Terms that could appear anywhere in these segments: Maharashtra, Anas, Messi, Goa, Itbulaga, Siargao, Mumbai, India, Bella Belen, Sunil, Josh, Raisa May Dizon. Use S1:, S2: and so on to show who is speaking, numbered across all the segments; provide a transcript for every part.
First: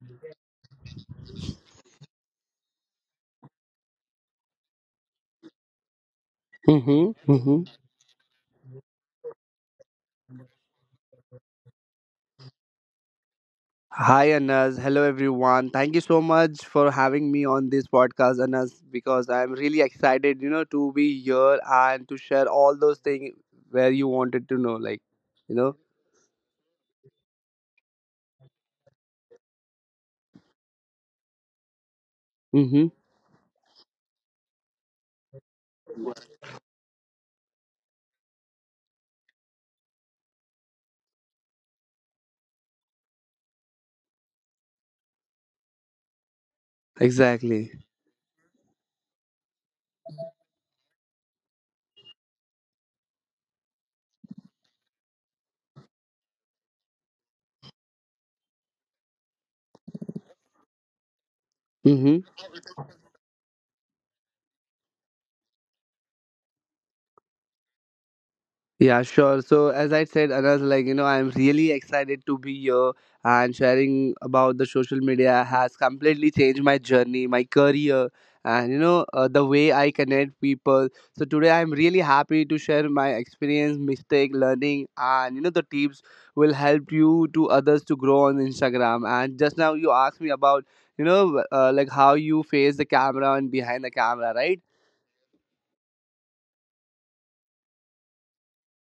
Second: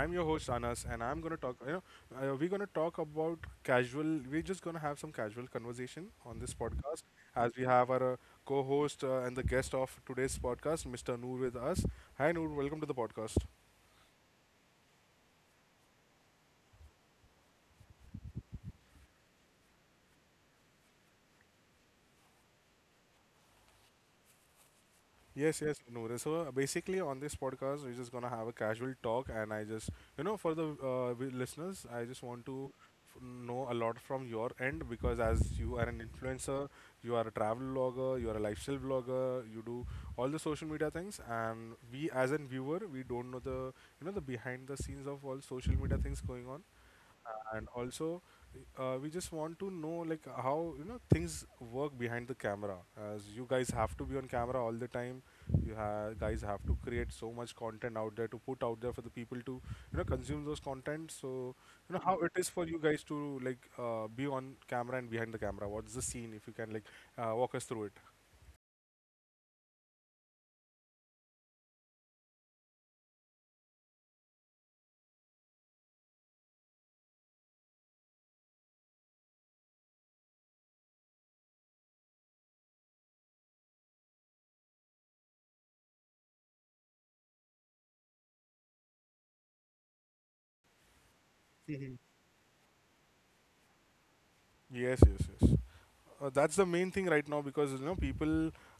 S1: I'm your host Anas, and I'm going to talk, we're going to talk about casual, we're just going to have some casual conversation on this podcast
S2: Mm-hmm,
S1: as
S2: mm-hmm.
S1: we have our co-host and the guest of today's podcast, Mr. Noor with us. Hi Noor, welcome to the podcast.
S2: Hi, Anas. Hello, everyone. Thank you so much for having me on this podcast, Anas, because I'm really excited, you know, to be here and to share all those things where you wanted to know, like, you
S1: Yes,
S2: know.
S1: yes, Noor. So basically, on this podcast, we're just gonna have a casual talk, and I just, for the listeners, I just want to
S2: Mm-hmm.
S1: know a lot from your end because as you are an influencer, you are a travel vlogger, you are a lifestyle vlogger, you do all the social media things, and we as a viewer, we don't know the, the behind the scenes of all social media things going on. And
S2: Exactly.
S1: also we just want to know like how things work behind the camera as you guys have to be on camera all the time, you guys have to create so much content out there to put out there for the people to consume those content. So how it is for you guys to, like, be on camera and behind the camera, what's the scene if you can, like, walk us through it.
S2: Yeah, sure. So as I said, Anas, like you know, I'm really excited to be here and sharing about the social media has completely changed my journey, my career, and you know the way I connect people. So today I'm really happy to share my experience, mistake, learning, and you know the tips will help you to others to grow on Instagram. And just now you asked me about you know like how you face the camera and behind the camera, right?
S1: Yes, yes, yes. That's the main thing right now because people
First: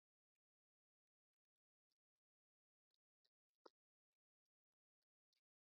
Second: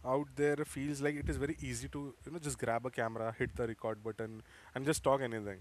S1: out there feels like it is very easy to just grab a camera, hit the record button, and just talk anything.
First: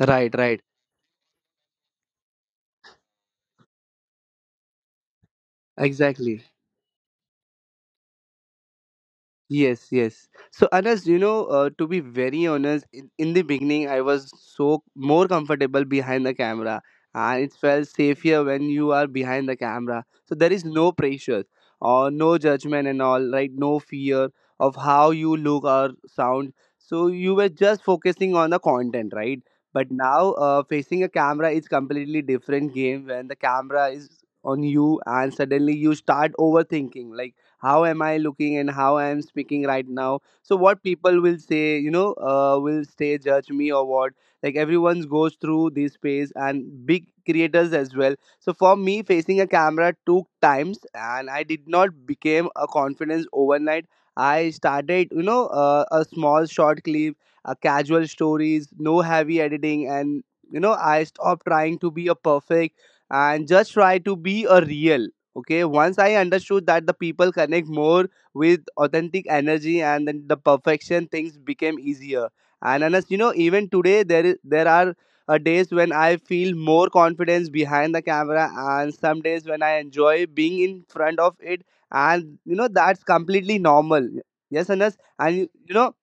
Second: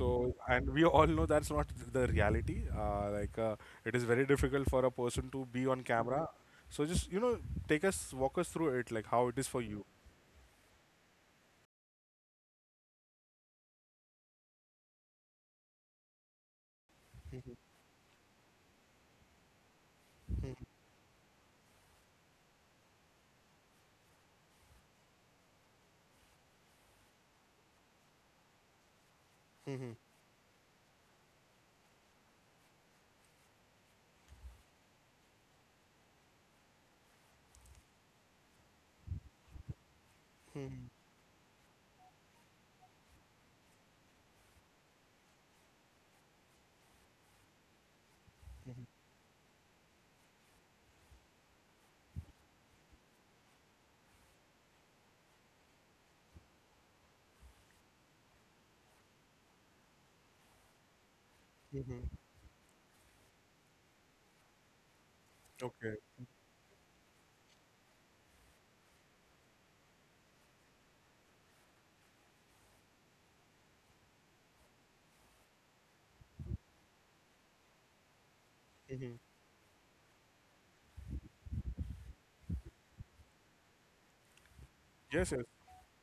S2: Right, right,
S1: and we all know that's not the reality, like, it is very difficult for a person to be on camera.
S2: exactly.
S1: So just take us walk us through it, like how it is for you.
S2: Yes, yes. So, Anas, you know, to be very honest, in the beginning, I was so more comfortable behind the camera, and
S1: Hmm.
S2: it felt safer when you are behind the camera. So
S1: Hmm.
S2: there is no pressure or no judgment and all, right? No fear of how you look or sound. So you were just focusing on the content, right? But
S1: Hmm.
S2: now, facing a camera is completely different game when the camera is on you, and suddenly you start overthinking, like how am I looking and how I am speaking right now. So what
S1: Hmm.
S2: people will say, you know, will stay judge me or what. Like everyone's goes through this phase and big creators as well. So for me facing a camera took times, and I did not became a confidence overnight. I started, you know, a small short clip, a casual stories, no heavy editing, and you know I stopped trying to
S1: Hmm.
S2: be a perfect and just try to be a real. Okay,
S1: Okay.
S2: once I understood that the people connect more with authentic energy and then the perfection, things became easier. And honest, you know, even today there are days when I feel more confidence behind the camera, and
S1: Hmm.
S2: some days when I enjoy being in front of it, and you know that's completely normal. Yes, Anas,
S1: Yes,
S2: and
S1: yes.
S2: you know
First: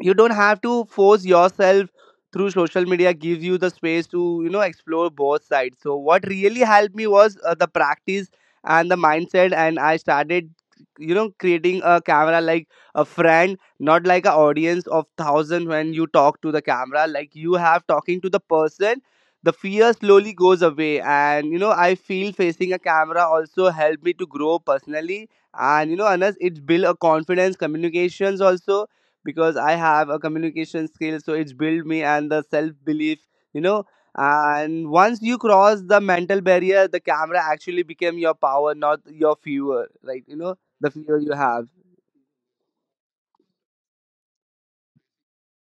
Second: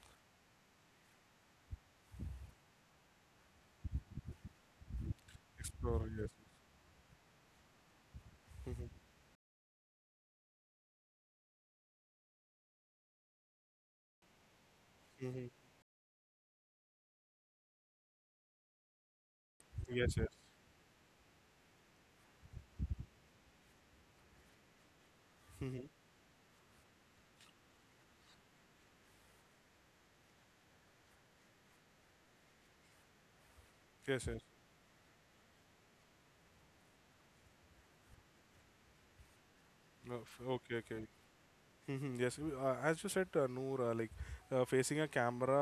S2: you don't have to force yourself through. Social media gives you the space to you know explore both sides. So
S1: Explore,
S2: what
S1: yes.
S2: really helped me was the practice
S1: Mhm,
S2: and the mindset, and I started, you know, creating a camera like a friend, not like an audience of
S1: mhm.
S2: thousand. When you talk to the camera like you have talking to the person, the fear
S1: Yes, yes.
S2: slowly goes away, and you know I feel facing a camera also helped me to grow personally.
S1: Mhm.
S2: And you know, Anas, it's build a confidence communications also, because I have a communication skill, so it's built me and the self belief, you know.
S1: Yes, yes.
S2: And once you cross the mental barrier, the camera actually became your power, not your fear.
S1: No,
S2: Like you know,
S1: okay,
S2: the
S1: okay.
S2: fear you have.
S1: Mhm. Yes, as you said, Noor, like, facing a camera,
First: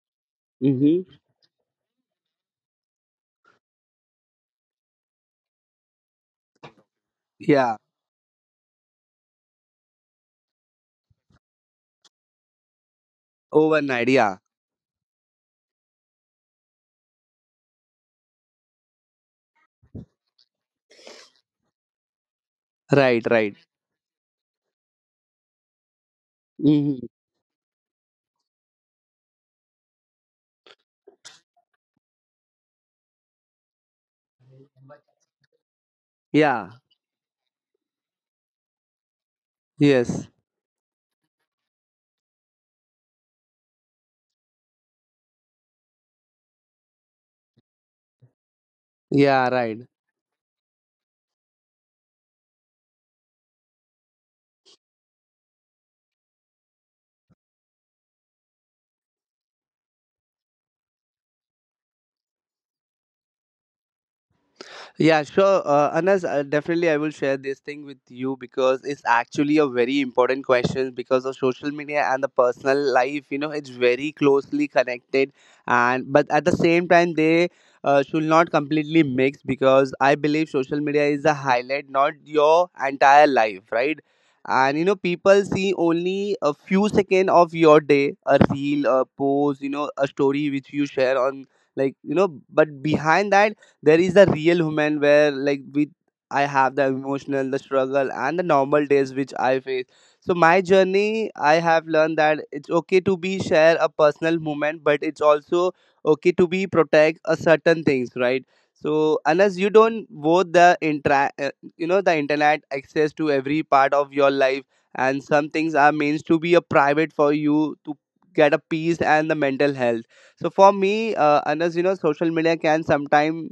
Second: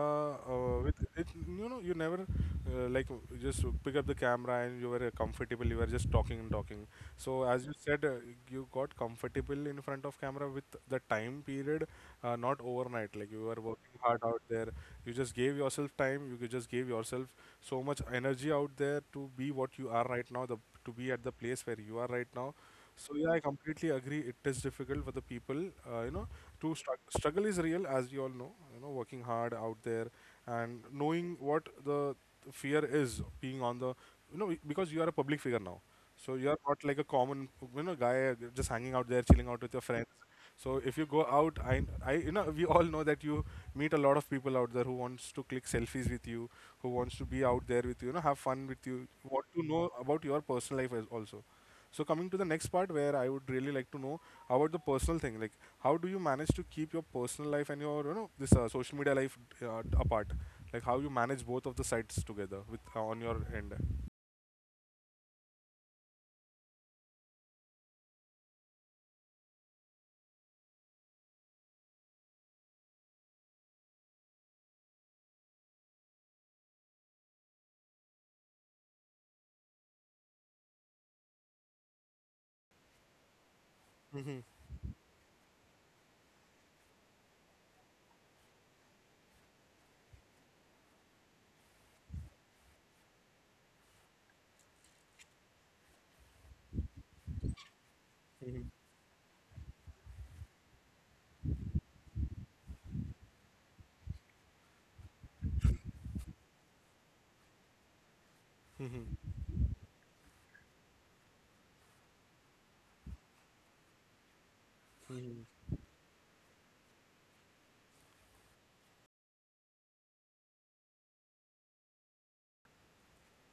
S1: with
S2: Mm-hmm.
S1: it, you never like, just pick up the camera, and you were comfortable. You were just talking and talking. So as you
S2: Yeah,
S1: said, you got comfortable in front of camera with the time period, not overnight. Like, you were working
S2: overnight.
S1: hard
S2: Yeah,
S1: out there. You just gave yourself time. You just gave yourself so much energy out there to be what you are right now. The To be at the place where you are right now. So
S2: right,
S1: yeah, I
S2: right.
S1: completely agree. It is difficult for the people, you know, to
S2: Mm-hmm.
S1: struggle is real, as you all know. You know, working hard out there and knowing what the fear is being on the, because you are a public figure now, so you are
S2: Yeah.
S1: not like a common, guy just hanging out there, chilling out with your friends.
S2: Yes.
S1: So if you go out, we all know that you meet a lot of people out there who wants to click selfies with you, who wants to be out there with you, have fun with you, want
S2: Yeah,
S1: to
S2: right.
S1: know about your personal life as also. So coming to the next part where I would really like to know about the personal thing, like how do you manage to keep your personal life and your this social media life apart, like how you manage both of the sides together with on your end.
S2: Yeah, sure. Anas, definitely I will share this thing with you because it's actually a very important question because of social media and the personal life. You know, it's very closely connected, and but at the same time, they should not completely mix, because I believe social media is a highlight, not your entire life, right?
S1: Mm-hmm.
S2: And you know, people see only a few seconds of your day, a reel, a post, you know, a story which you share on, like you know, but behind that there is the real human where, like, with I have the emotional, the struggle, and the
S1: Mm-hmm.
S2: normal days which I face. So my journey, I have learned that it's okay to be share a personal moment, but it's also okay to be protect a certain things, right? So
S1: Mm-hmm.
S2: unless you don't vote the intra you know the internet access to every part of your life, and some things are means to be a private for you to get a peace and the mental health. So for me, unless you know social media can sometime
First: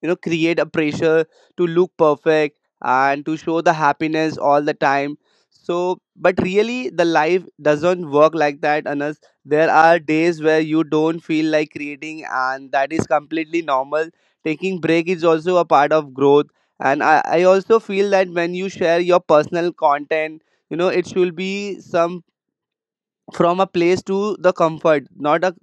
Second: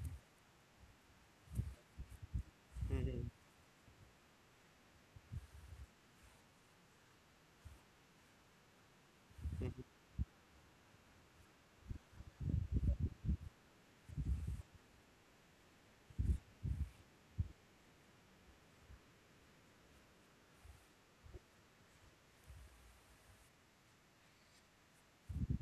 S2: you know create a pressure to look perfect and
S1: Mm-hmm.
S2: to show the happiness all the time. So but really the life doesn't work like that. Unless there
S1: Mm-hmm.
S2: are days where you don't feel like creating, and that is completely normal. Taking break is also a part of growth. And I also feel that when you share your personal content, you know it should be some, from a place to the comfort, not a,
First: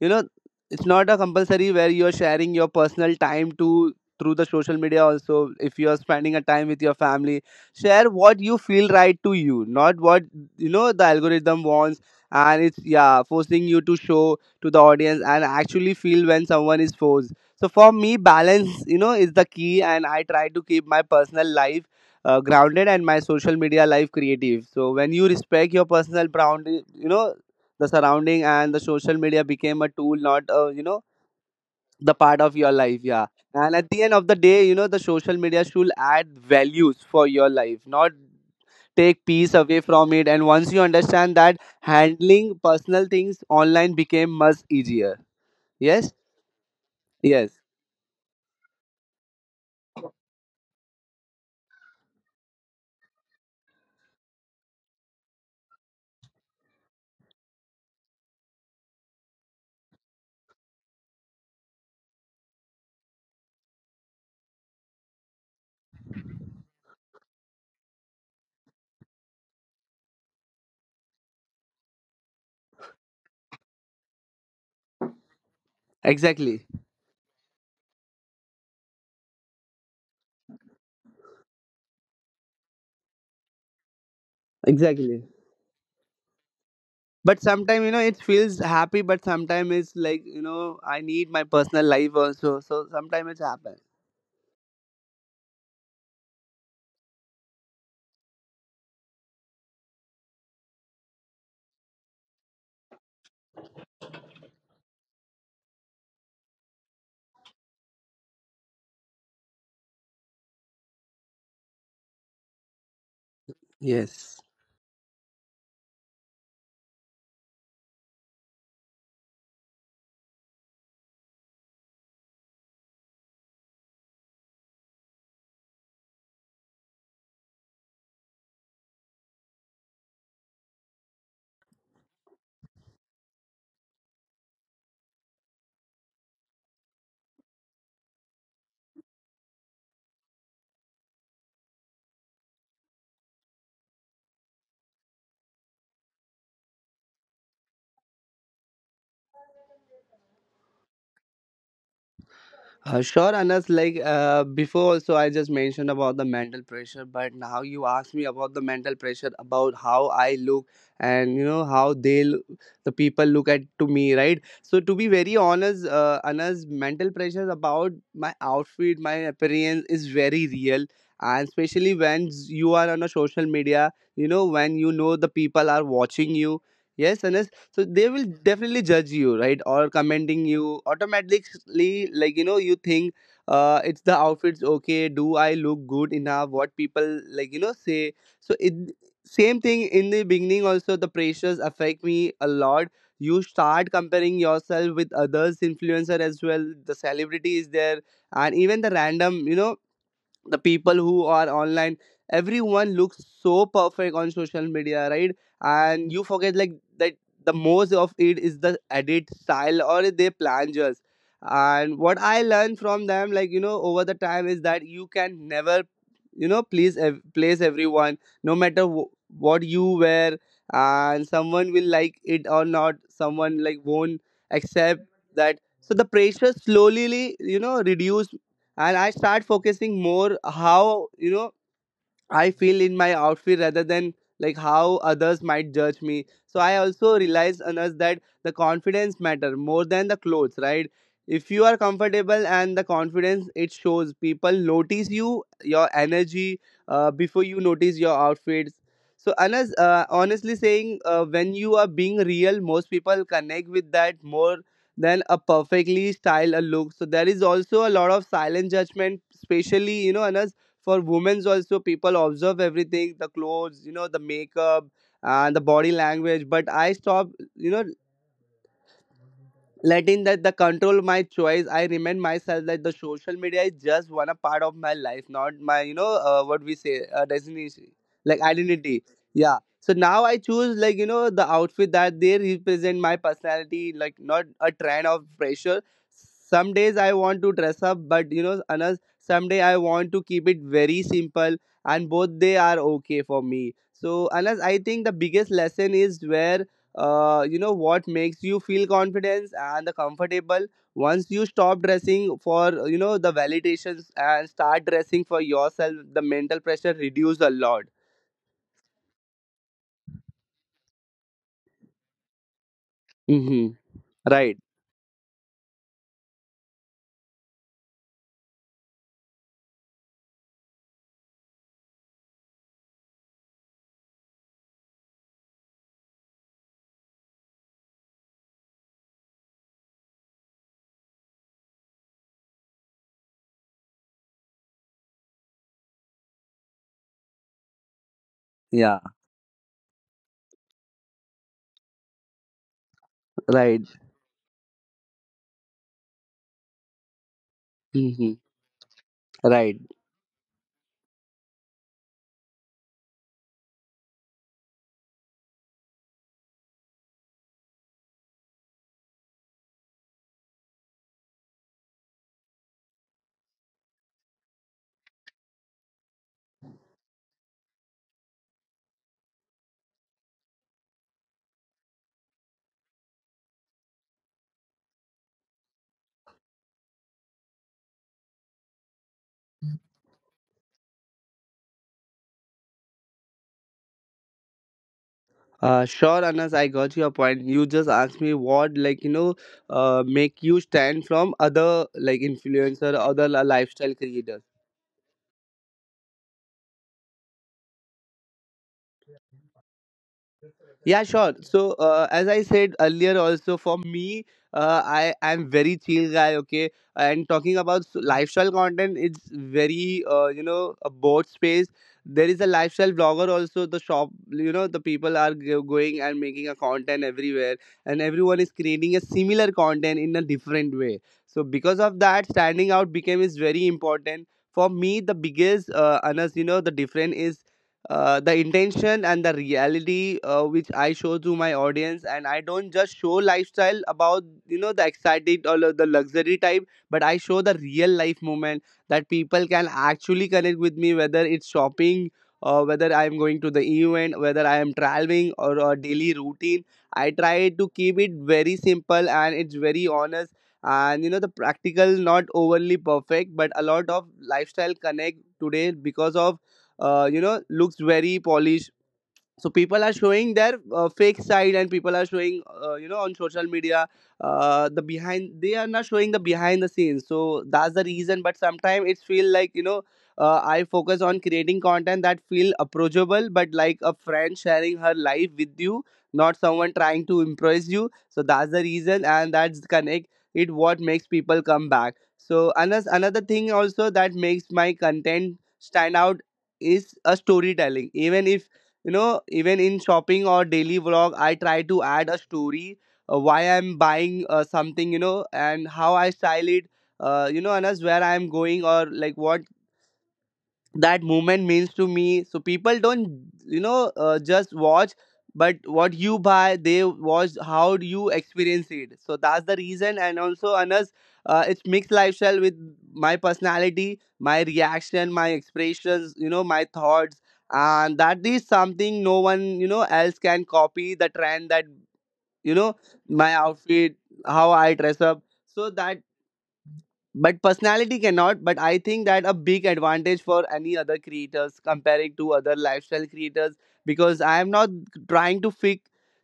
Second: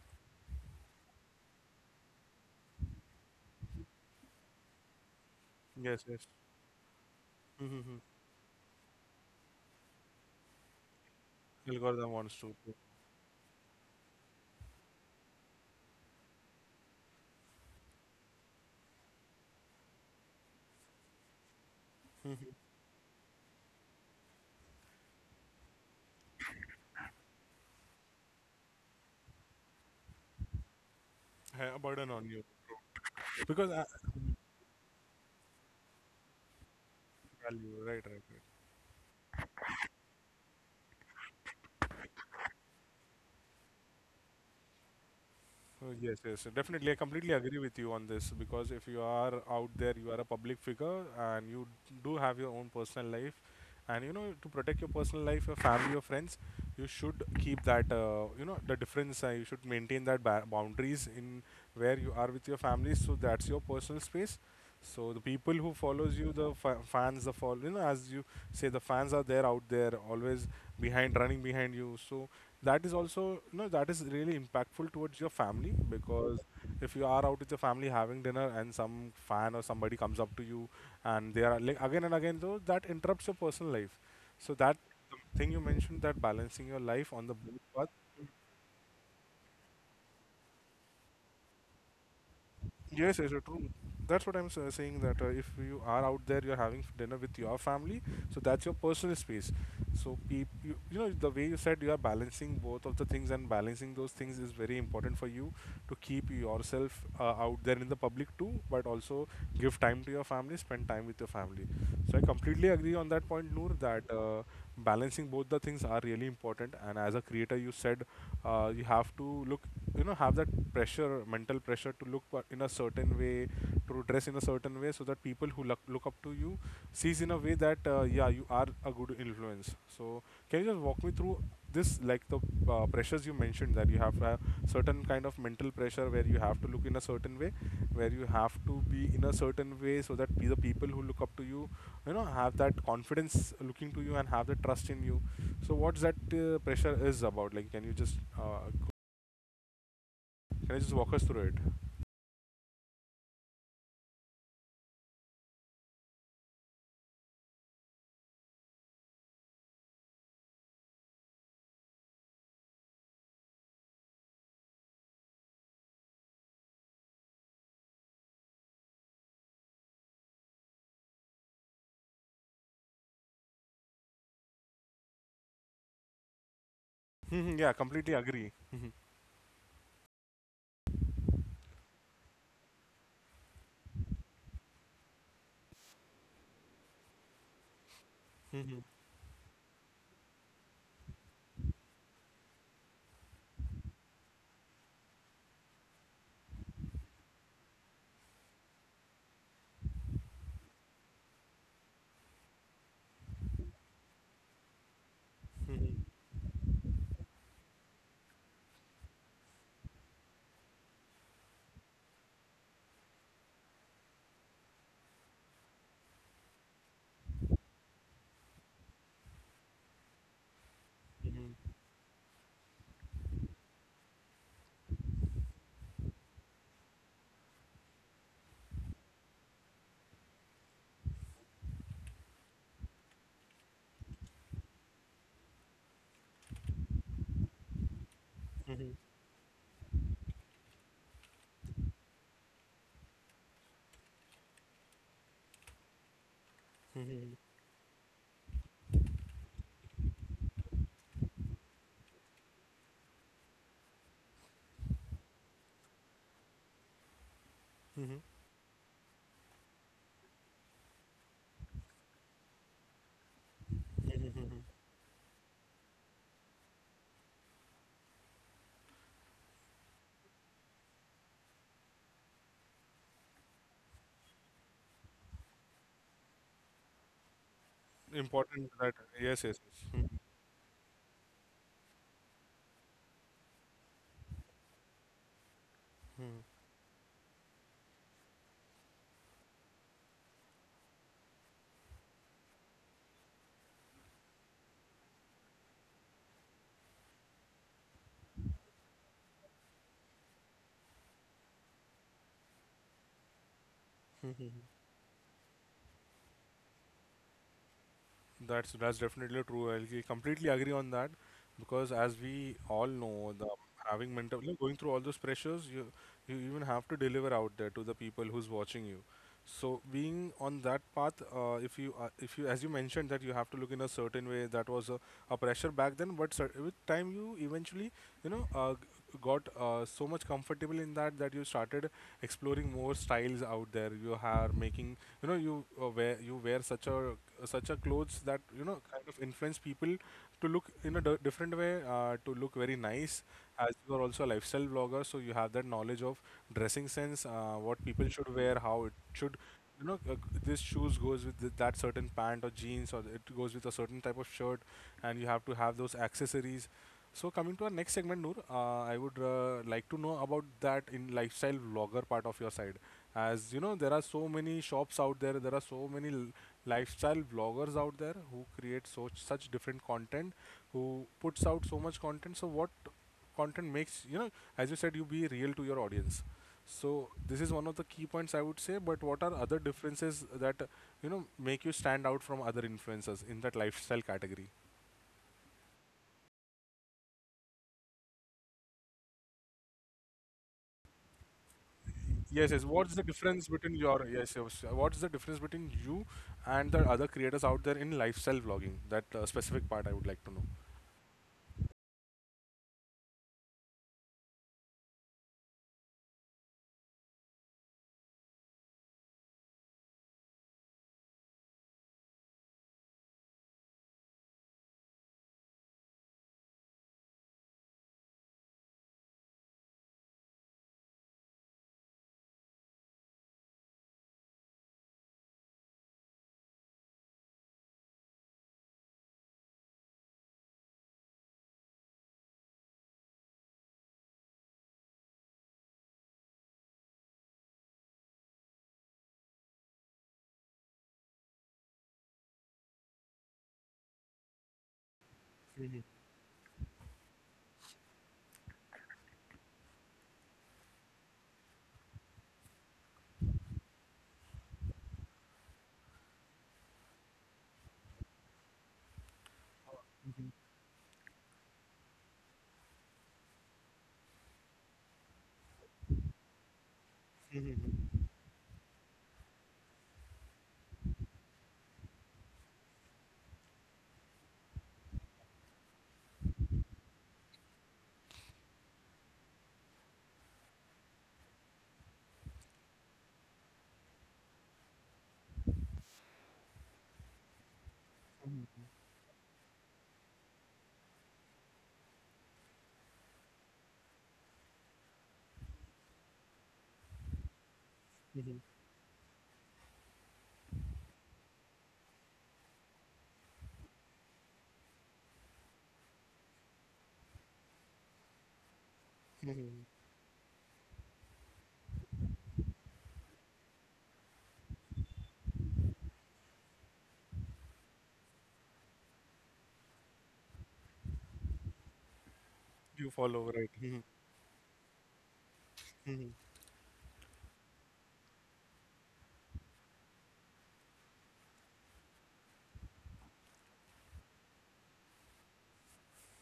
S2: you know, it's not a compulsory where you're sharing your personal time to, through the social media. Also if you're
S1: Yes, yes.
S2: spending a time with your family,
S1: Mm-hmm.
S2: share what you feel right to you, not what, you know, the algorithm wants.
S1: Algorithm wants to
S2: And
S1: put
S2: it's, yeah, forcing you to show to the audience and actually feel when someone is forced. So for me balance, you know, is the key, and I try to keep my personal life grounded and my social media life creative. So when you respect your personal boundary, you know, the surrounding and the social media became a tool, not you know,
S1: a burden
S2: the
S1: on
S2: part
S1: you
S2: of your life. Yeah,
S1: because
S2: and
S1: I
S2: at the end of the day, you know, the social media should add values for your life,
S1: value, right,
S2: not
S1: right, right.
S2: take peace away from it. And once you understand that, handling personal things online became much easier. Yes,
S1: Yes, yes, definitely. I completely
S2: yes,
S1: agree with you on this because if you are out there, you are a public figure and you do have your own personal life. And you know, to protect your personal life, your family, your friends, you should keep that, the difference. You should maintain that boundaries in where you are with your family. So that's your personal space. So the people who follows you, the fans, the follow, as you say, the fans are there out there, always behind, running behind you. So that is also, that is really impactful towards your family because
S2: exactly,
S1: if you are out with your family having dinner and some fan or somebody comes up to you and they are like again and again, though that interrupts your personal life. So that
S2: exactly.
S1: the thing you mentioned, that balancing your life on the
S2: But
S1: both
S2: sometimes you know it
S1: path.
S2: feels happy, but sometimes it's like, you know, I need my personal life also, so
S1: Yes, yes,
S2: sometimes it's
S1: true.
S2: happen.
S1: That's what I'm saying that if you are out there, you're having dinner with your family, so that's your personal space. So, peop you, the way you said you are balancing both of the things and balancing those things is very important for you to keep yourself out there in the public too, but also give time to your family, spend time with your family. So, I completely agree on that point, Noor, that
S2: Yes.
S1: balancing both the things are really important, and as a creator you said you have to look, have that pressure, mental pressure to look in a certain way, to dress in a certain way so that people who look up to you sees in a way that yeah, you are a good influence. So can you just walk me through this, like the pressures you mentioned, that you have a certain kind of mental pressure where you have to look in a certain way, where you have to be in a certain way so that the people who look up to you you know have that confidence looking to you and have the trust in you. So what's that pressure is about, like can you just walk us through it.
S2: Sure, Anas. Like before, also I just mentioned about the mental pressure, but now you ask me about the mental pressure about how I look and you know how they, the people look at to me, right? So to be very honest, Anas, mental pressure about my outfit, my appearance is very real, and especially when you are on a social media, you know when you know the people are watching you. Yes, Anas.
S1: Mhm, yeah,
S2: So they
S1: completely
S2: will
S1: agree.
S2: definitely
S1: Mhm,
S2: judge you, right, or commenting you automatically, like you know you think it's the outfits, okay, do I look good enough, what people like you know say. So it,
S1: mhm,
S2: same thing in the beginning also the pressures affect me a lot. You start comparing yourself with others influencer as well, the celebrity is there, and even the random, you know, the people who are online, everyone looks so perfect on social media, right?
S1: mhm,
S2: And you forget like that the most of it is the edit style or they plangers. And what I learned from them, like you know, over the time, is that you can never, you know, please everyone, no matter what you wear, and
S1: mhm,
S2: someone will like it or not, someone like won't accept that. So the pressure slowly you know reduced, and I start focusing more how you know I feel in my outfit rather than like how others might judge me. So I also realized, on us that the
S1: mhm,
S2: confidence matter more than the clothes, right? If you are comfortable and the confidence it shows, people notice you, your energy,
S1: mhm,
S2: before you notice your outfits. So Anas, honestly saying, when you are being real, most people connect with that more than a perfectly styled a look. So there is also a lot
S1: mhm,
S2: of silent judgment, especially, you know, Anas, for women's also people observe everything, the clothes, you know, the
S1: mhm, mhm.
S2: makeup and the body language. But I stop, you know, letting that the control my choice. I remind myself that the social media is just one a part of my life, not my, you know, what we say, destination, like
S1: Important that
S2: identity.
S1: yes,
S2: Yeah,
S1: yes,
S2: so
S1: yes.
S2: now I choose, like you know, the outfit that they represent my personality, like not a trend of pressure.
S1: Mhm.
S2: Some days I want to dress up, but you know another someday I want to keep it very simple, and both they are okay for me. So unless I think the biggest lesson is where you know what makes you feel confidence and the comfortable. Once you stop dressing for, you know, the validations, and start dressing for yourself, the mental pressure reduces a lot.
S1: That's definitely true. I completely agree on that because, as we all know, the
S2: Mm-hmm.
S1: having mental
S2: Right.
S1: like, going through all those pressures, you even have to deliver out there to the people who's watching you. So being on that path, if you as you mentioned that you have to look in a certain way, that was a pressure back then. But with time, you eventually you know uh, g- got so much comfortable in that that you started exploring more styles out there. You are making, you wear such a clothes that
S2: Yeah,
S1: kind of influence people to look in a different way, to look very nice. As
S2: right.
S1: you are also a lifestyle blogger, so you have that knowledge of dressing sense, what people
S2: Mm-hmm.
S1: should wear, how it should
S2: Right.
S1: you know uh, this shoes goes with that certain pant or jeans or it goes with a certain type of shirt, and you have to have those accessories. So coming to our next segment, Noor, I would like to know about that in lifestyle vlogger part of your side as you know there are so many shops out there, there are so many lifestyle vloggers out there who create such different content, who puts out so much content. So what content makes, as you said, you be real to your audience, so this is one of the key points I would say. But what are other differences that make you stand out from other influencers in that lifestyle category?
S2: Uh, sure, Anas, I got your point. You just asked me what, like you know, make you stand from other like
S1: Yes, yes.
S2: influencer,
S1: What's the
S2: other
S1: difference between
S2: lifestyle
S1: your Yes,
S2: creators.
S1: yes. What's the difference between you and the other creators out there in lifestyle vlogging? That specific part I would like to know.
S2: Yeah, sure. So, as I said earlier, also for me, I am very chill guy. Okay, and talking about lifestyle content, it's very you know a board space. There is a lifestyle blogger also. The shop, you know, the people are going and making a content everywhere, and everyone is creating a similar content in a different way. So, because of that, standing out became is very important for me. The biggest, Anas, you know, the difference is the intention and the reality which I show to my audience, and I don't just show lifestyle about you know the excited or the luxury type, but I show the real life moment that people can actually connect with me, whether it's shopping or whether I'm going to the event, whether I am traveling or a daily routine. I try to keep it very simple and it's very honest and you know the practical, not overly perfect, but a lot of lifestyle connect today because of you know looks very polished. So people are showing their fake side and people are showing you know on social media the behind, they are not showing the behind the scenes, so that's the reason. But sometimes it's feel like you know I focus on creating content that feel approachable but like a friend sharing her life with you, not someone trying to impress you, so that's the reason and that's connect it what makes people come back. So another thing also that makes my content stand out is a storytelling. Even if you know, even in shopping or daily vlog, I try to add a story, why I'm buying something you know and how I style it, you know and as where I'm going or like what that movement means to me. So people don't you know just watch but what you buy, they watch how do you experience it, so that's the reason. And also, Anas, it's mixed lifestyle with my personality, my reaction, my expressions, you know, my thoughts, and that is something no one you know else can copy the trend that you know
S1: You
S2: my
S1: follow, right?
S2: outfit, how I dress up, so that. But personality cannot, but I think that a big advantage for any other creators comparing to other lifestyle creators, because I am not trying to fit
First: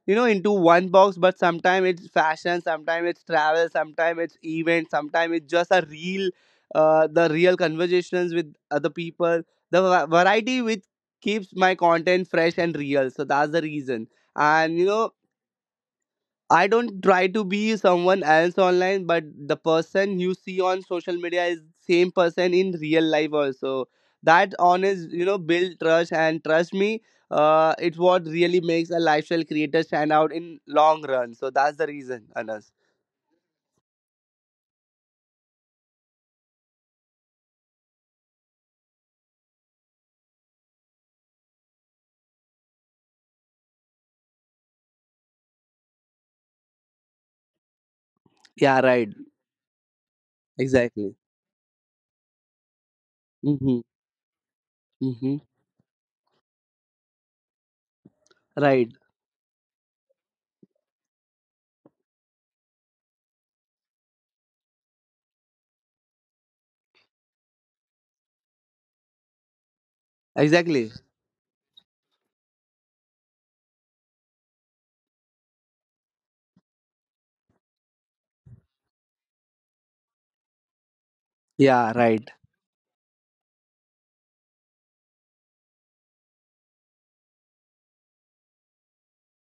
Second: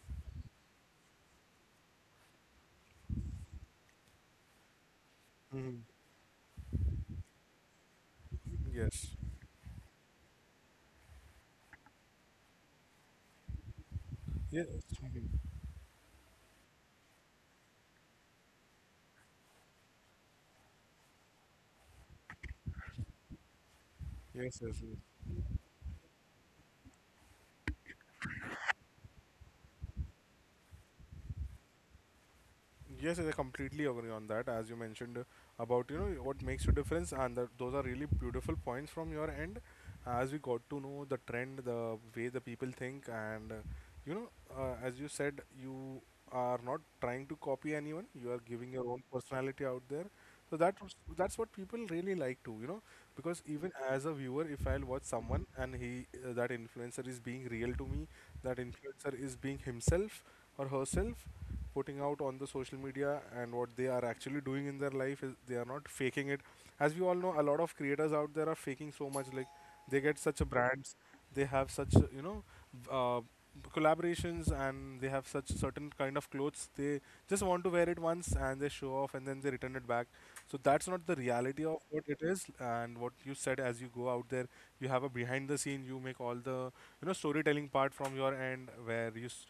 S2: you know into one box, but sometimes it's fashion, sometimes it's travel, sometimes it's event, sometimes it's just
S1: Mhm.
S2: a real the real conversations with
S1: Mhm.
S2: other
S1: Yes.
S2: people, the variety which keeps my content fresh and real, so that's the reason.
S1: Yes.
S2: And you know,
S1: Mhm.
S2: I don't try to be someone else online, but the person you see on social media is same person in real life also. That
S1: Yes. Yes.
S2: honest, you
S1: Yes.
S2: know, build trust and trust me. It's what really makes a lifestyle creator stand out in long run. So that's the reason, Anas.
S1: Yes, I completely agree on that. As you mentioned about what makes a difference, and that those are really beautiful points from your end. As we got to know the trend, the way the people think, and you know, as you said, you are not trying to copy anyone. You are giving
S2: Yeah,
S1: your own
S2: right.
S1: personality out there.
S2: Exactly.
S1: That's what people really like to. Because even
S2: Mm-hmm.
S1: as a viewer, if I'll watch
S2: Mm-hmm.
S1: someone and he, that influencer is being real to me, that
S2: Right.
S1: influencer is being himself or herself, putting out on the social media, and what they are actually doing in their life is they are not faking it. As we all know, a lot of creators out there are faking so much. Like they get such a
S2: Exactly.
S1: brands, they have such uh, collaborations, and they have such certain kind of clothes they just want to wear it once and they show off and then they return it back. So that's not the reality of
S2: Yeah,
S1: what it
S2: right.
S1: is. And what you said, as you go out there, you have a behind the scene, you make all the storytelling part from your end, where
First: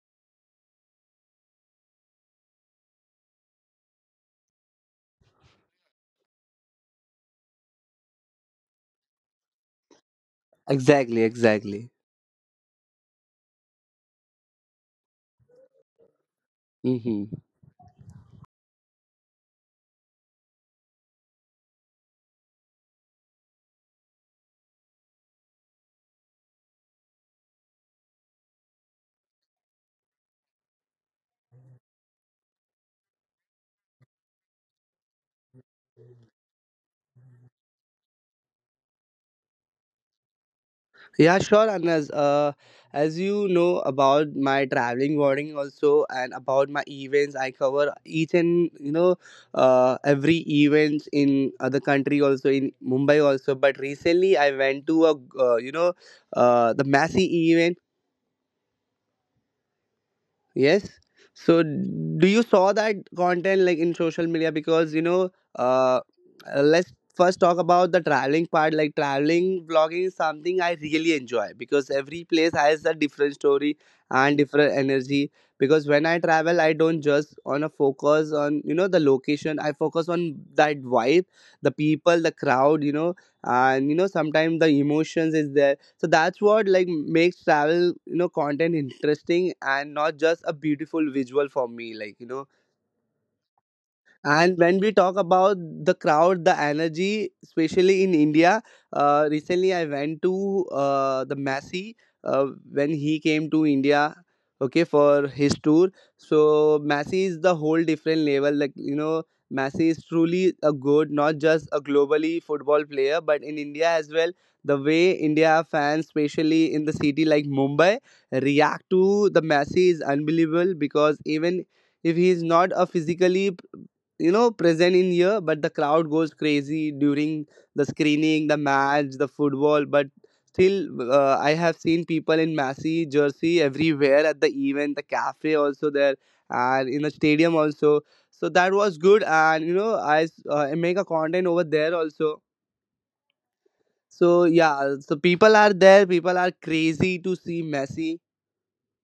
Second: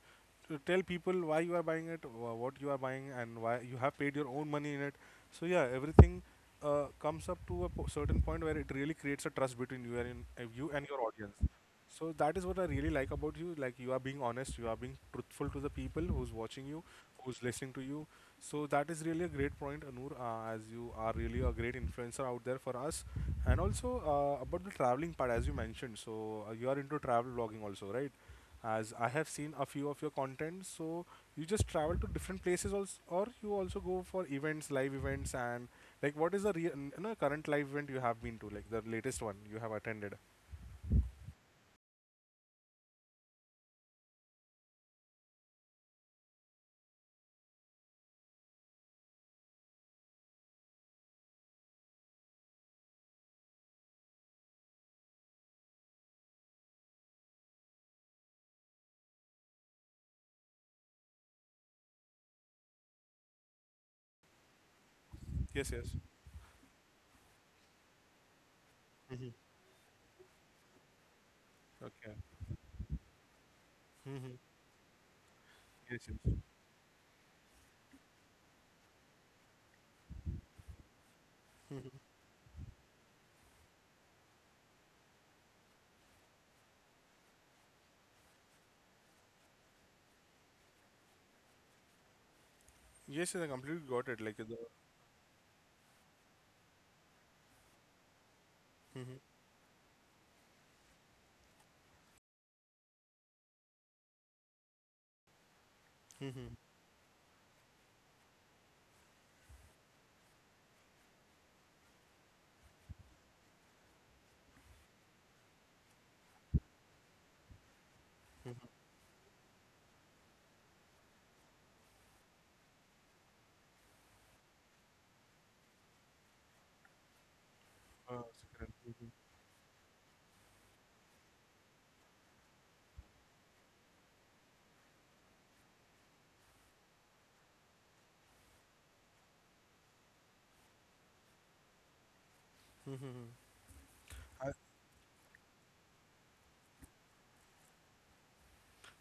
S1: to tell people why you are buying it, what you are buying, and why you have paid your own money in it. So yeah, everything comes up to certain point where it really creates a trust between you and you and your
S2: Exactly.
S1: audience.
S2: Exactly.
S1: So that is what I really like about you. Like you are being honest, you are being truthful to the people who's watching you,
S2: Mm-hmm.
S1: who's listening to you. So that is really a great point, Anur, as you are really a great influencer out there for us. And also about the traveling part, as you mentioned. So you are into travel vlogging also, right? As I have seen a few of your content. So you just travel to different places, also, or you also go for events, live events, and like what is the real, you know, current live event you have been to, like the latest one you have attended?
S2: Yeah, sure, Anas. As you know about my traveling warning also and about my events, I cover each and you know every events in other country also, in Mumbai also. But recently I went to a you know the Massey event. Yes. So do you saw that content like in social media? Because you know,
S1: Yes, yes.
S2: uh, let's first talk about the traveling part. Like
S1: Mhm.
S2: traveling vlogging is something I really enjoy because
S1: Okay.
S2: every place has a different story
S1: Mhm.
S2: and different energy. Because when
S1: Yes,
S2: I
S1: yes.
S2: travel, I don't just on a focus on you know the location. I focus on that vibe, the
S1: Mhm.
S2: people, the crowd. You know, and you know sometimes the emotions is there, so that's what like makes travel you know content interesting and not just a beautiful visual for me like you know.
S1: Yes, yes, I completely got it. Like
S2: And
S1: the.
S2: when we talk about the crowd, the energy, especially in India,
S1: Mhm.
S2: recently I went to the Messi uh, when he came to India, okay, for his tour.
S1: Mhm.
S2: So Messi is the whole different level. Like you know, Messi is truly a good, not just a globally football player, but in India as well. The way India fans, especially in the city like Mumbai,
S1: Mhm.
S2: react to the Messi is unbelievable because even if he is not a physically you know present in here, but the crowd goes crazy during the
S1: Uh,
S2: screening, the match, the football, but still I have seen people in Massy jersey everywhere at the event, the cafe also there and in the stadium also. So that was good and you know I make a content over there also.
S1: mhm.
S2: So
S1: I,
S2: yeah, so people are there, people are crazy to see Messi.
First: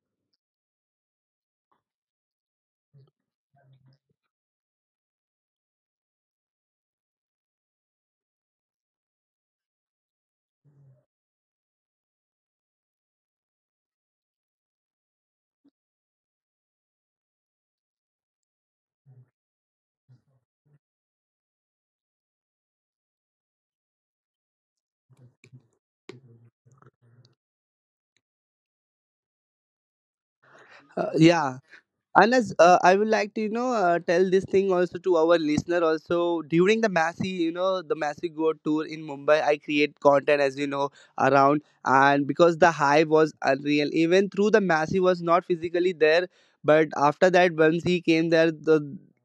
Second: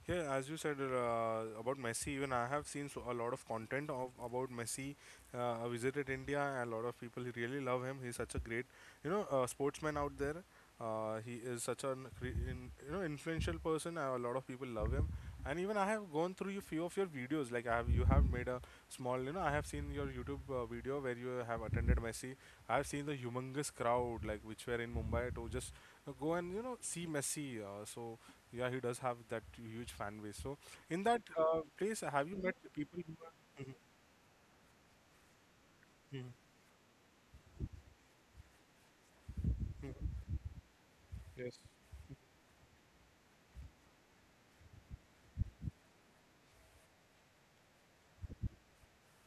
S1: Yeah, as you said about Messi, even I have seen so, a lot of content of about Messi. I visited India, and a lot of people really love him. He's such a great, you know, sportsman out there. He is such an you know, influential person. And a lot of people love him, and even I have gone through a few of your videos. Like I have you have made a small, you know, I have seen your YouTube video where you have attended Messi. I have seen the humongous crowd like which were in Mumbai to just go and you know see Messi, so yeah, he does have that huge fan base. So in that
S2: Yeah,
S1: place have you
S2: Anas,
S1: met the
S2: I
S1: people
S2: would
S1: who are
S2: like to, you
S1: Mhm,
S2: know, tell this thing also to our listener.
S1: mhm.
S2: Also, during the Massey, you know, the Massey Go tour in Mumbai, I create content, as you know,
S1: Yes,
S2: around. And because the high was unreal, even through the Massey was not physically there. But after that, once he came there, the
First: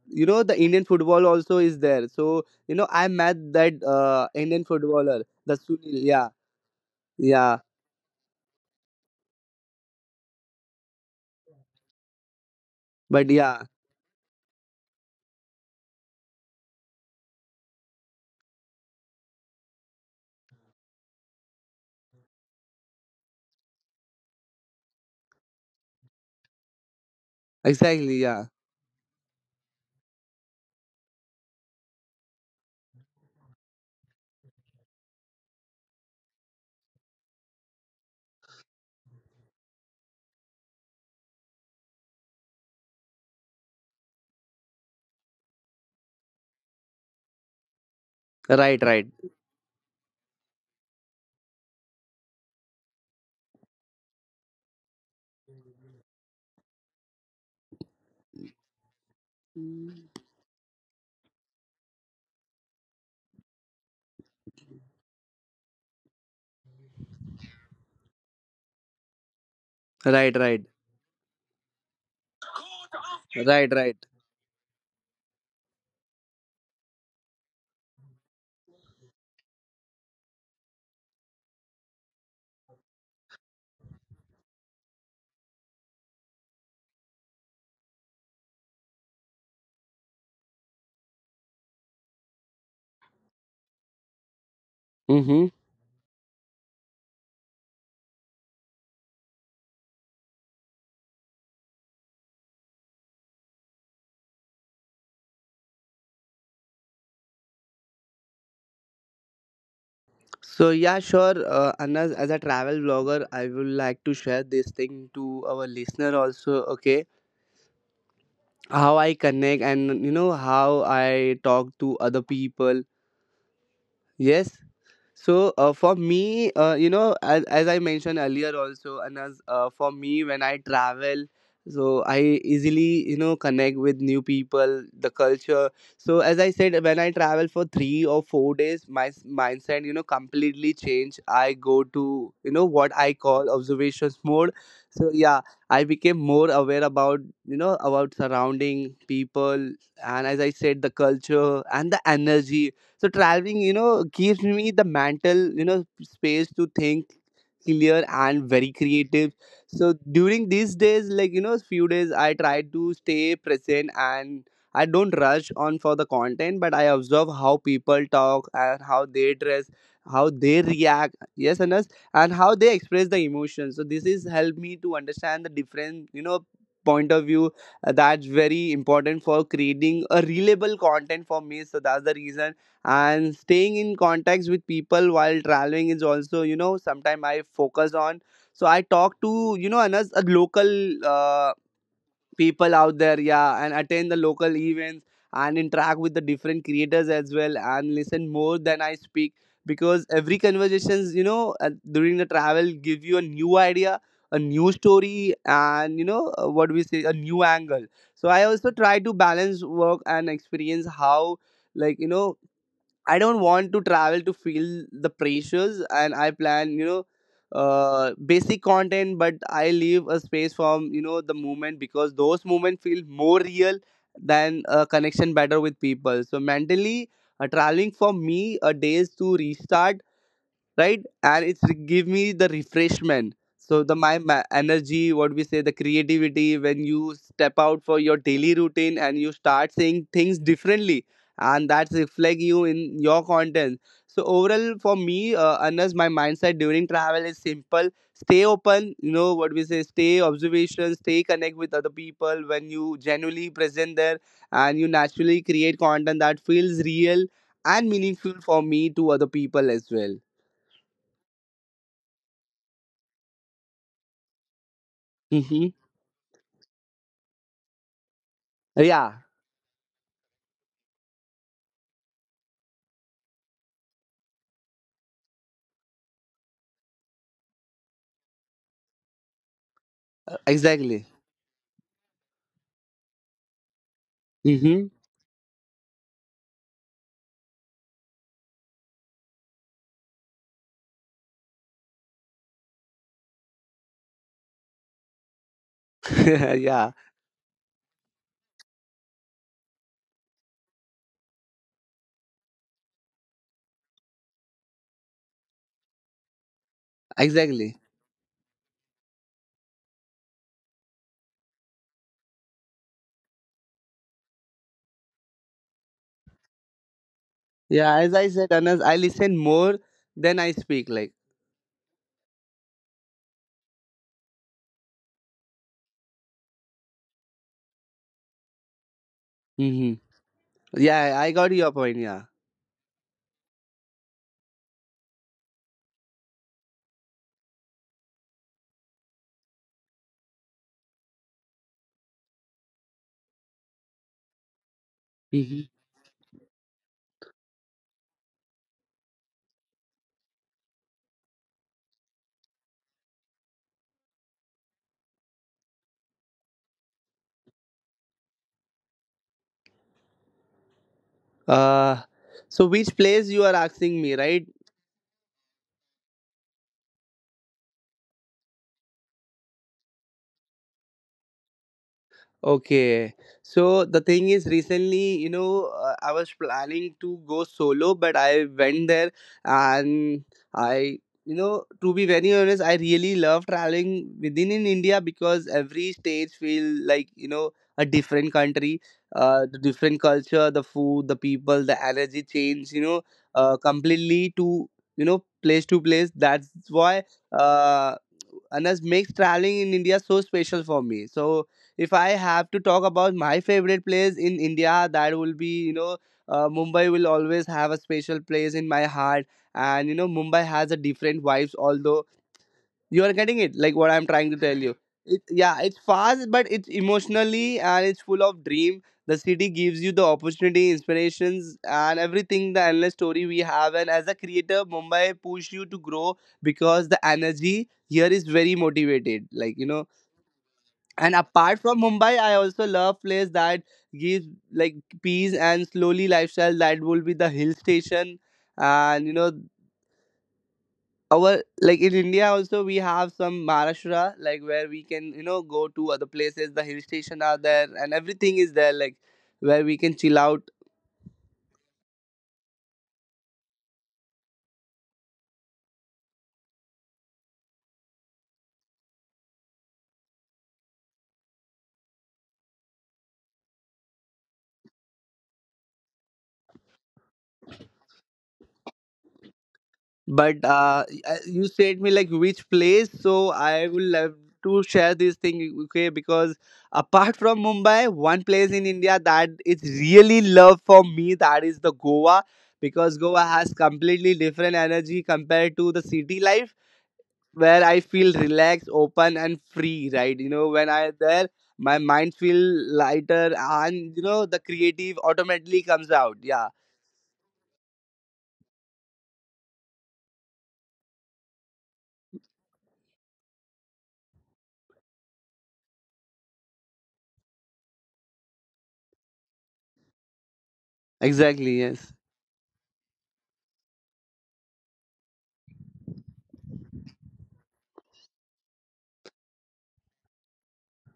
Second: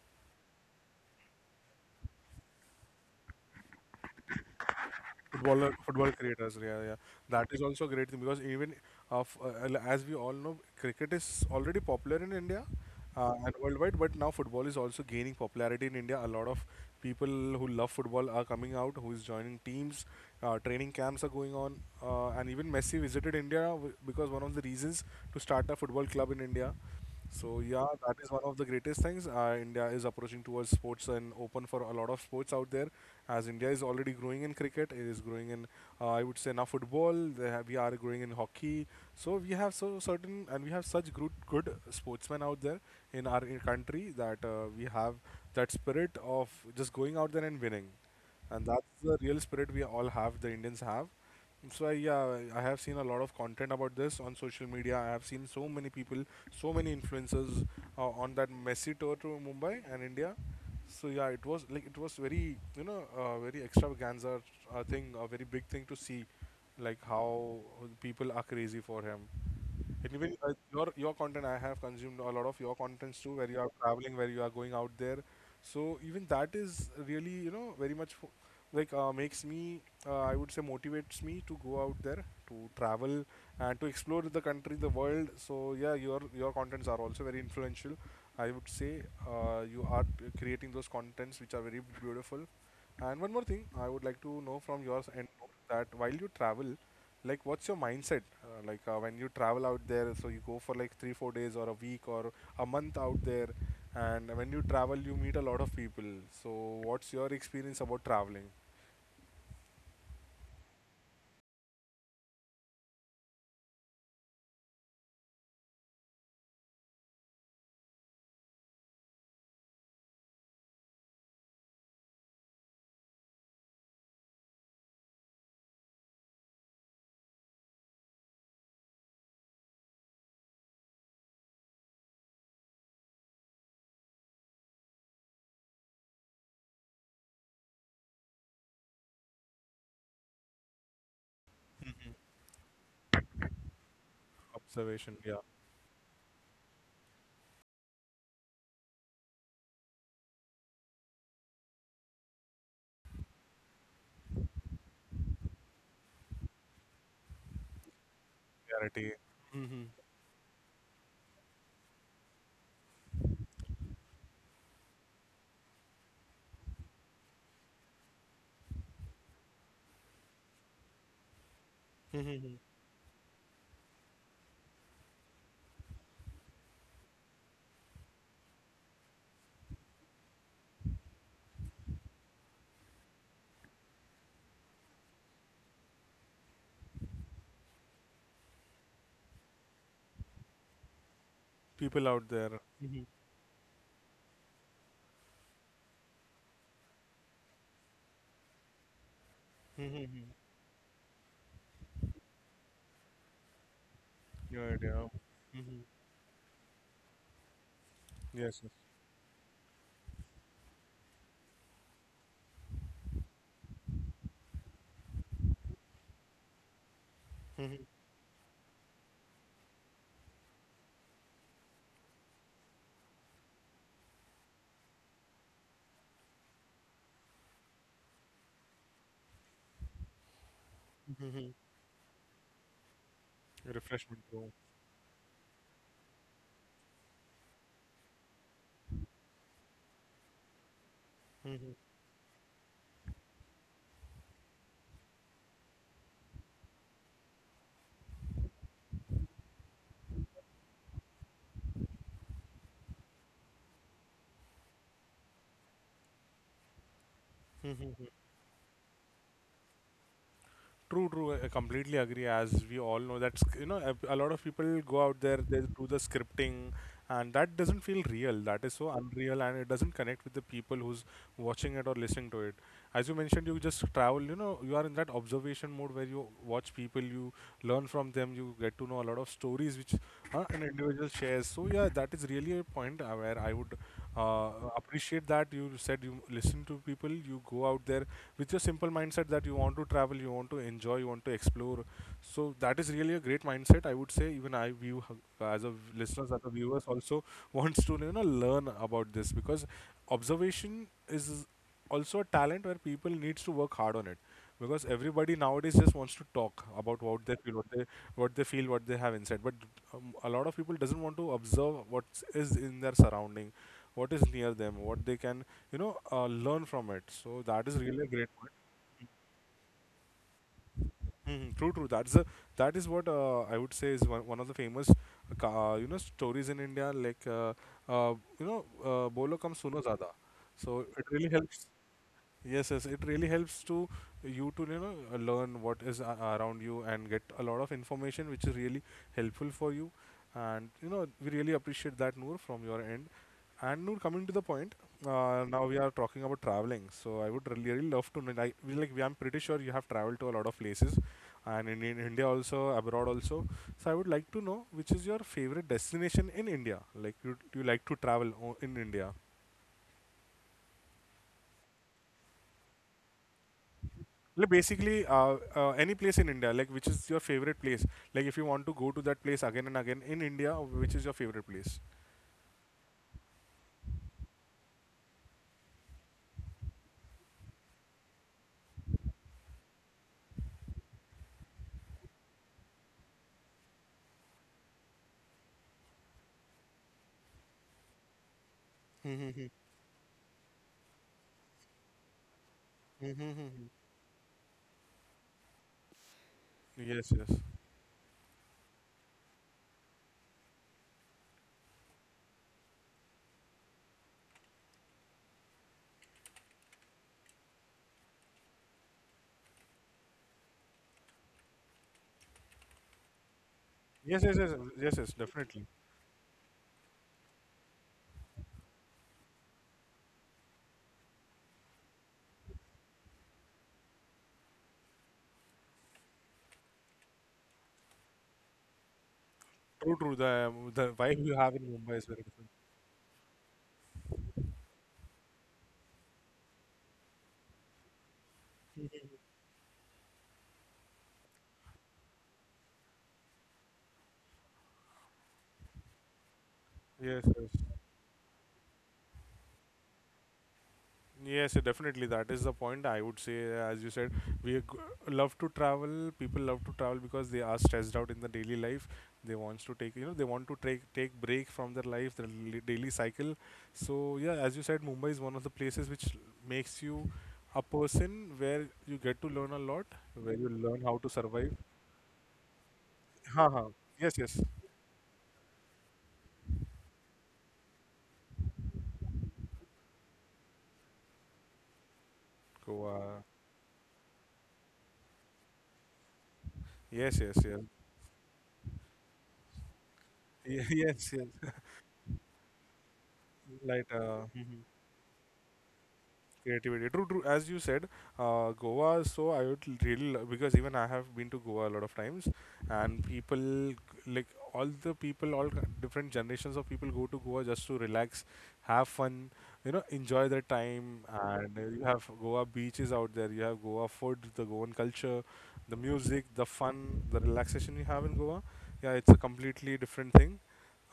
S2: you know the Indian football also is there. So you know, I met that Indian footballer, the
S1: footballer,
S2: Sunil.
S1: football
S2: Yeah,
S1: creators, yeah, yeah. That
S2: yeah.
S1: is also a great thing, because even of as we all know, cricket is already popular in India,
S2: But
S1: and
S2: yeah,
S1: worldwide, but now football is also gaining popularity in India. A lot of people who love football are coming out, who is joining teams, training camps are going on, and even Messi visited India because one of the reasons to start a football club in India. So yeah,
S2: exactly.
S1: that is one
S2: Yeah,
S1: of the greatest things. India is approaching towards sports and open for a lot of sports out there. As India is already growing in cricket, it is growing in I would say now football. They have, we are growing in hockey. So we have so certain, and we have such good sportsmen out there in our in country that we have that spirit of just going out there and winning. And
S2: right,
S1: that's
S2: right,
S1: the real spirit we all have, the Indians have. So yeah, I have seen a lot of content about this on social media. I have seen so many people, so many influencers on that Messy tour to Mumbai and
S2: Mm.
S1: India. So yeah, it was like it was very, you know, very extravaganza thing, a very big thing to see, like how people are crazy for him. And even
S2: Right,
S1: uh,
S2: right,
S1: your your content, I have consumed a lot of your contents too, where you are
S2: right, right.
S1: traveling, where you are going out there. So even that is really, you know, very like makes me, I would say, motivates me to go out there to travel and to explore the country, the world. So yeah, your contents are also very influential. I would say you are t- creating those contents which are very beautiful. And one more thing, I would like to know from your end
S2: Mm-hmm.
S1: more, that while you travel, like, what's your mindset? Like, when you travel out there, so you go for like three, 4 days or a week or a month out there, and when you travel, you meet a lot of people. So, what's your experience about traveling?
S2: So yeah, sure. Anas, as a travel vlogger, I would like to share this thing to our listener also. Okay, how I connect and you know how I talk to other people. Yes. So for me, you know, as I mentioned earlier also, and as for me when I travel, so I easily you know connect with new people, the culture. So as I said, when I travel for 3 or 4 days, my mindset you know completely change. I go to you know what I call observations mode. So
S1: Observation,
S2: yeah,
S1: yeah,
S2: I became more aware about you know about surrounding people, and as I said, the culture and the energy. So traveling you know gives me the mental you know space to think clear and very
S1: reality,
S2: creative.
S1: Mhm.
S2: So during these days like you know few days I try to stay present and I don't rush on for the content, but I observe how people talk and how they dress, how they react. Yes and us. And how
S1: Mhm.
S2: they express the emotions, so this is helped me to understand the different you know point of view. That's very important for creating a reliable content for me, so that's the reason. And staying in contacts with people while traveling is also you know sometimes I focus on. So I talk to you know another local uh,
S1: People out there,
S2: people out
S1: Mhm.
S2: there, yeah, and attend the local events and interact with the different creators as well, and listen more than I speak,
S1: Mhm.
S2: because
S1: Mhm.
S2: every conversations you know during the travel give you a new idea, a new
S1: Your idea.
S2: story,
S1: Mhm.
S2: and you know what we say, a new angle. So I
S1: Yes,
S2: also
S1: yes.
S2: try to balance work and experience how, like you know, I don't want to travel to feel the pressures, and I plan, you know, basic content, but I leave a space from you know the movement because those movement feel more real than a connection better with people. So mentally, traveling for me a days to restart, right, and
S1: Mhm.
S2: it's give me the refreshment. So the my,
S1: Refreshment
S2: my
S1: room.
S2: energy, what we say, the creativity when you step out for your daily routine and you start seeing things differently, and that reflect you in your content. So overall for me, Anas, my mindset during travel is simple: stay open, you know what we say, stay observation, stay connect with other people. When you genuinely present there, and you naturally create content that feels real and meaningful for me to other people as well.
S1: True, true, I completely agree. As we all know, that's you know a lot of people go out there, they
S2: Mm-hmm.
S1: do the scripting, and that doesn't feel real. That is so
S2: Yeah,
S1: unreal, and it doesn't connect with the people who's watching it or listening to it. As you mentioned, you just travel. You know, you are in that observation mode where you watch people, you learn from them, you get to know a lot of stories which an
S2: exactly.
S1: individual shares. So yeah, that is really a point where I would uh,
S2: Mm-hmm.
S1: appreciate that you said you listen to people, you go out there with your simple mindset that you want to travel, you want to enjoy, you want to explore. So that is really a great mindset, I would say. Even I view as a listeners, as a viewers
S2: Yeah,
S1: also wants to you know learn about this, because observation is also a talent where people needs to work hard on it, because everybody nowadays just wants to talk about what they feel,
S2: exactly.
S1: what they feel, what they have inside, but a lot of people doesn't want to observe what is in their surrounding, what is near them, what they can, you know, learn from it. So that is
S2: Yeah,
S1: really a
S2: as I
S1: great point.
S2: said, Anas, I listen more than I speak. Like,
S1: Mm-hmm. True, true. That's a, that is what I would say is one, one of the famous you know, stories in India. Like uh, you know, bolo kam suno
S2: mm-hmm.
S1: zada. So it
S2: Yeah,
S1: really
S2: I got
S1: helps.
S2: your point. Yeah.
S1: Yes, yes, it really helps to you know learn what is around you, and get a lot of information, which is really helpful for you. And you know, we really appreciate that, Noor, from your end. And Noor, coming to the point, now
S2: Mm-hmm.
S1: we are talking about traveling. So I would really, really love to know. Like, I'm pretty sure you have traveled to a lot of places and in India also, abroad also. So I would like to know which is your favorite destination in India. Like you like to travel in India.
S2: Uh, so which place you are asking me, right?
S1: Like basically, uh, any place in India. Like which is your favorite place? Like if you want to go to that place again and again in India, which is your favorite place?
S2: Okay. So the thing is, recently, you know, I was planning to go solo, but I went there and I, you know, to be very honest, I really love traveling within in India because every stage feel like, you know, a different country, the different culture, the food, the people, the energy change, you know, completely to, you know, place to place. That's why,
S1: Yes, yes,
S2: uh, Anas, makes traveling in India so special for me. So, if I have to talk about my favorite place in India, that will be, you know, Mumbai will always have a special place in my heart. And, you know, Mumbai has a different vibes, although you are getting it, like what I'm
S1: yes,
S2: trying
S1: yes,
S2: to
S1: yes,
S2: tell you.
S1: yes, yes.
S2: It, yeah,
S1: Definitely.
S2: it's fast, but it's emotionally and it's full of dream. The city gives you the opportunity, inspirations, and everything the endless story we have. And as a creator, Mumbai push you to grow because the energy here is very motivated. Like, you know,
S1: True, true. The
S2: and
S1: vibe you have
S2: apart
S1: in
S2: from
S1: Mumbai is
S2: Mumbai,
S1: very
S2: I
S1: different.
S2: also love place that gives like peace and slowly lifestyle. That will be the hill station, and you know our like in India also we have some Maharashtra like where we can you know go to other places. The hill station
S1: Yes,
S2: are there
S1: yes.
S2: and everything is there like where we can chill out.
S1: Yes, yeah, definitely. That is the point. I would say, as you said, we g- love to travel. People love to travel because they are stressed out in the daily life. They wants to take, you know, they want to take break from their life, their daily cycle. So yeah, as you said, Mumbai is one of the places which makes you a person where you get to learn a lot, where
S2: But
S1: you learn how to
S2: you
S1: survive.
S2: said me like which place, so
S1: Ha
S2: I
S1: ha.
S2: will love
S1: Yes, yes.
S2: to share this thing. Okay, because apart from Mumbai, one place in India that is really love for me, that is the Goa. Because Goa
S1: Goa.
S2: has completely different energy compared to the city life,
S1: Yes, yes,
S2: where
S1: yes.
S2: I feel relaxed, open and free, right, you know when I
S1: Yes,
S2: there,
S1: yes.
S2: my mind feel lighter,
S1: Like,
S2: and you know the creative automatically comes out. Yeah,
S1: Creativity. True, true. As you said, Goa. So I would really because even I have been to Goa a lot of times, and like all the people, all different generations of people go to Goa just to relax, have fun, you know, enjoy their time.
S2: exactly,
S1: And you
S2: yes.
S1: have Goa beaches out there. You have Goa food, the Goan culture, the music, the fun, the relaxation you have in Goa. Yeah, it's a completely different thing.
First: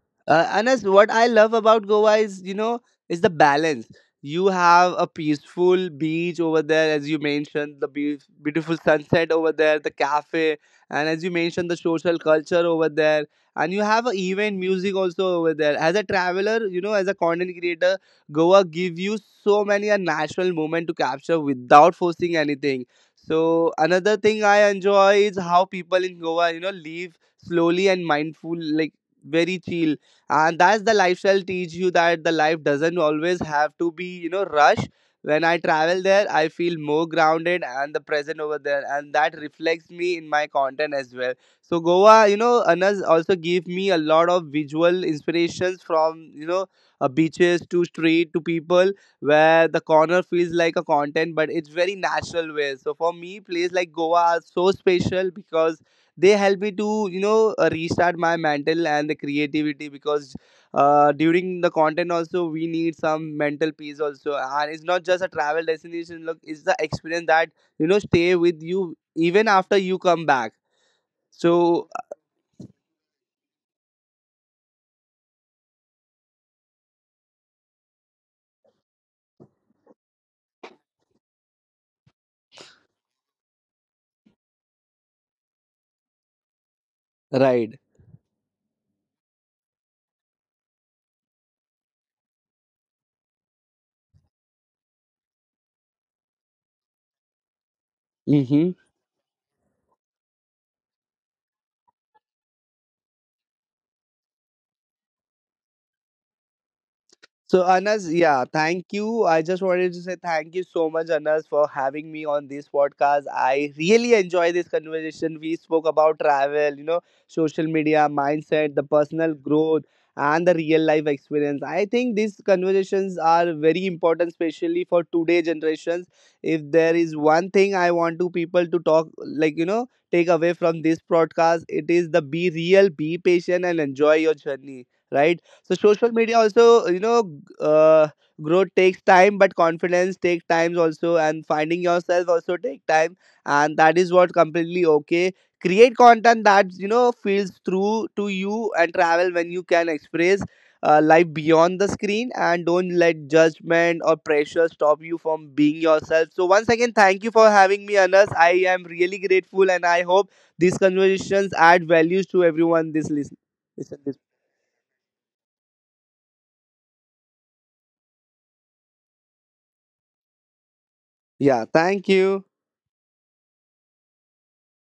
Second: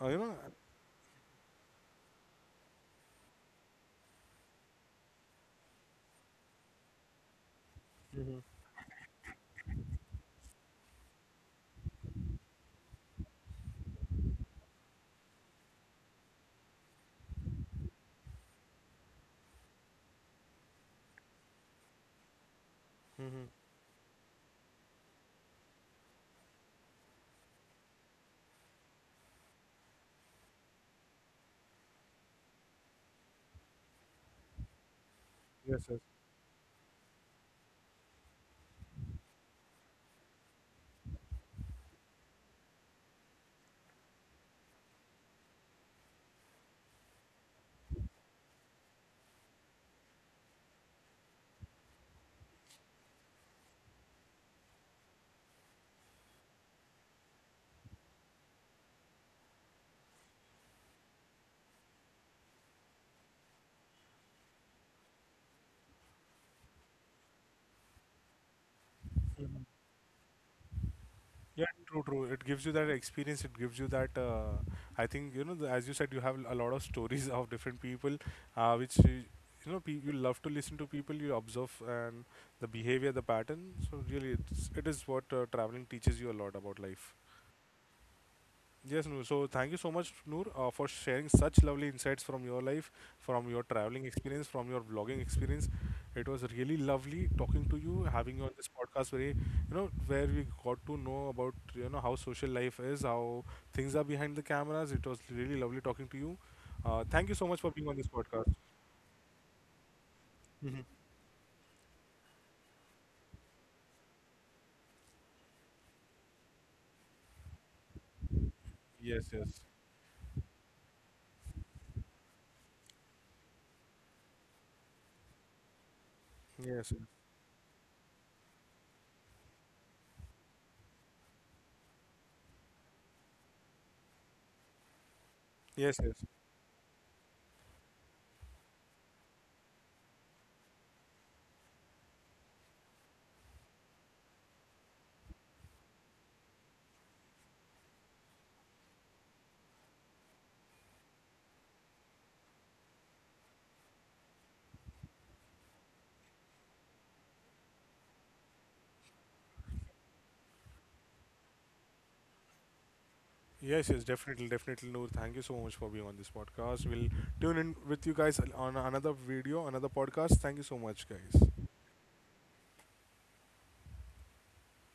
S1: You know.
S2: Uh, Anas, what I love about Goa is, you know, is the balance. You have a peaceful beach over there, as you mentioned, the
S1: Hmm.
S2: beautiful sunset over there, the cafe, and as you mentioned, the social culture over there. And you have a event music also over there. As a traveler, you know, as a content creator, Goa give you so many a natural moment to capture without forcing anything.
S1: Hmm.
S2: So another thing I enjoy is how people in Goa, you know, live slowly and mindful, like very chill, and that's the lifestyle teach you that the life doesn't always have to be you know rush. When I
S1: Yes.
S2: travel there, I feel more grounded and the present over there, and that reflects me in my content as well. So Goa, you know, Anas, also gave me a lot of visual inspirations from you know beaches to street to people, where the corner feels like a content but it's very natural way. So for me place like Goa are so special because they help me to you know restart my mental and the creativity, because during the content also we need some mental peace also, and it's not just a travel destination, look, it's the experience that you know stay with you even after you come back.
S1: Yeah,
S2: So
S1: true, true. It gives you that experience. It gives you that. I think you know, the, as you said, you have a lot of stories of different people, which you you love to listen to people. You observe and the behavior, the pattern. So really, it's, it is what traveling teaches you a lot about life.
S2: right.
S1: Yes, Noor. So thank you so much, Noor, for sharing such lovely insights from your life, from your traveling experience, from your vlogging experience. It was really lovely talking to you, having you on this
S2: Mm-hmm.
S1: podcast, where you know, where we got to know about you know how social life is, how things are behind the cameras. It was really lovely talking to you. Thank you so much
S2: So
S1: for being on this
S2: Anas, yeah,
S1: podcast.
S2: thank you. I just wanted to say thank you
S1: Mhm.
S2: so much, Anas, for having me on this podcast. I really enjoy this conversation. We spoke about travel, you know, social media, mindset, the
S1: Yes,
S2: personal
S1: yes,
S2: growth, and the real life experience. I think these conversations are very important, especially for today generations. If
S1: yes,
S2: there
S1: yes,
S2: is one thing I want to people to talk, like you know, take away from this broadcast, it is the be real, be patient, and enjoy your journey. Right, so
S1: yes.
S2: social
S1: Yes.
S2: media also, you know, growth takes time, but confidence takes time also, and finding yourself also take time, and that is what completely okay. Create content that you know feels true to you, and travel when you can express life beyond the screen, and don't let judgment or pressure stop you from being yourself. So once again, thank you for having me, Anas. I am really grateful, and I hope these conversations add values to everyone. This listen,
S1: Yes,
S2: listen,
S1: yes,
S2: this.
S1: definitely, definitely, Noor. Thank you so much for being on this podcast. We'll tune in with you guys on another video, another podcast. Thank you so much,
S2: Yeah,
S1: guys.
S2: thank you.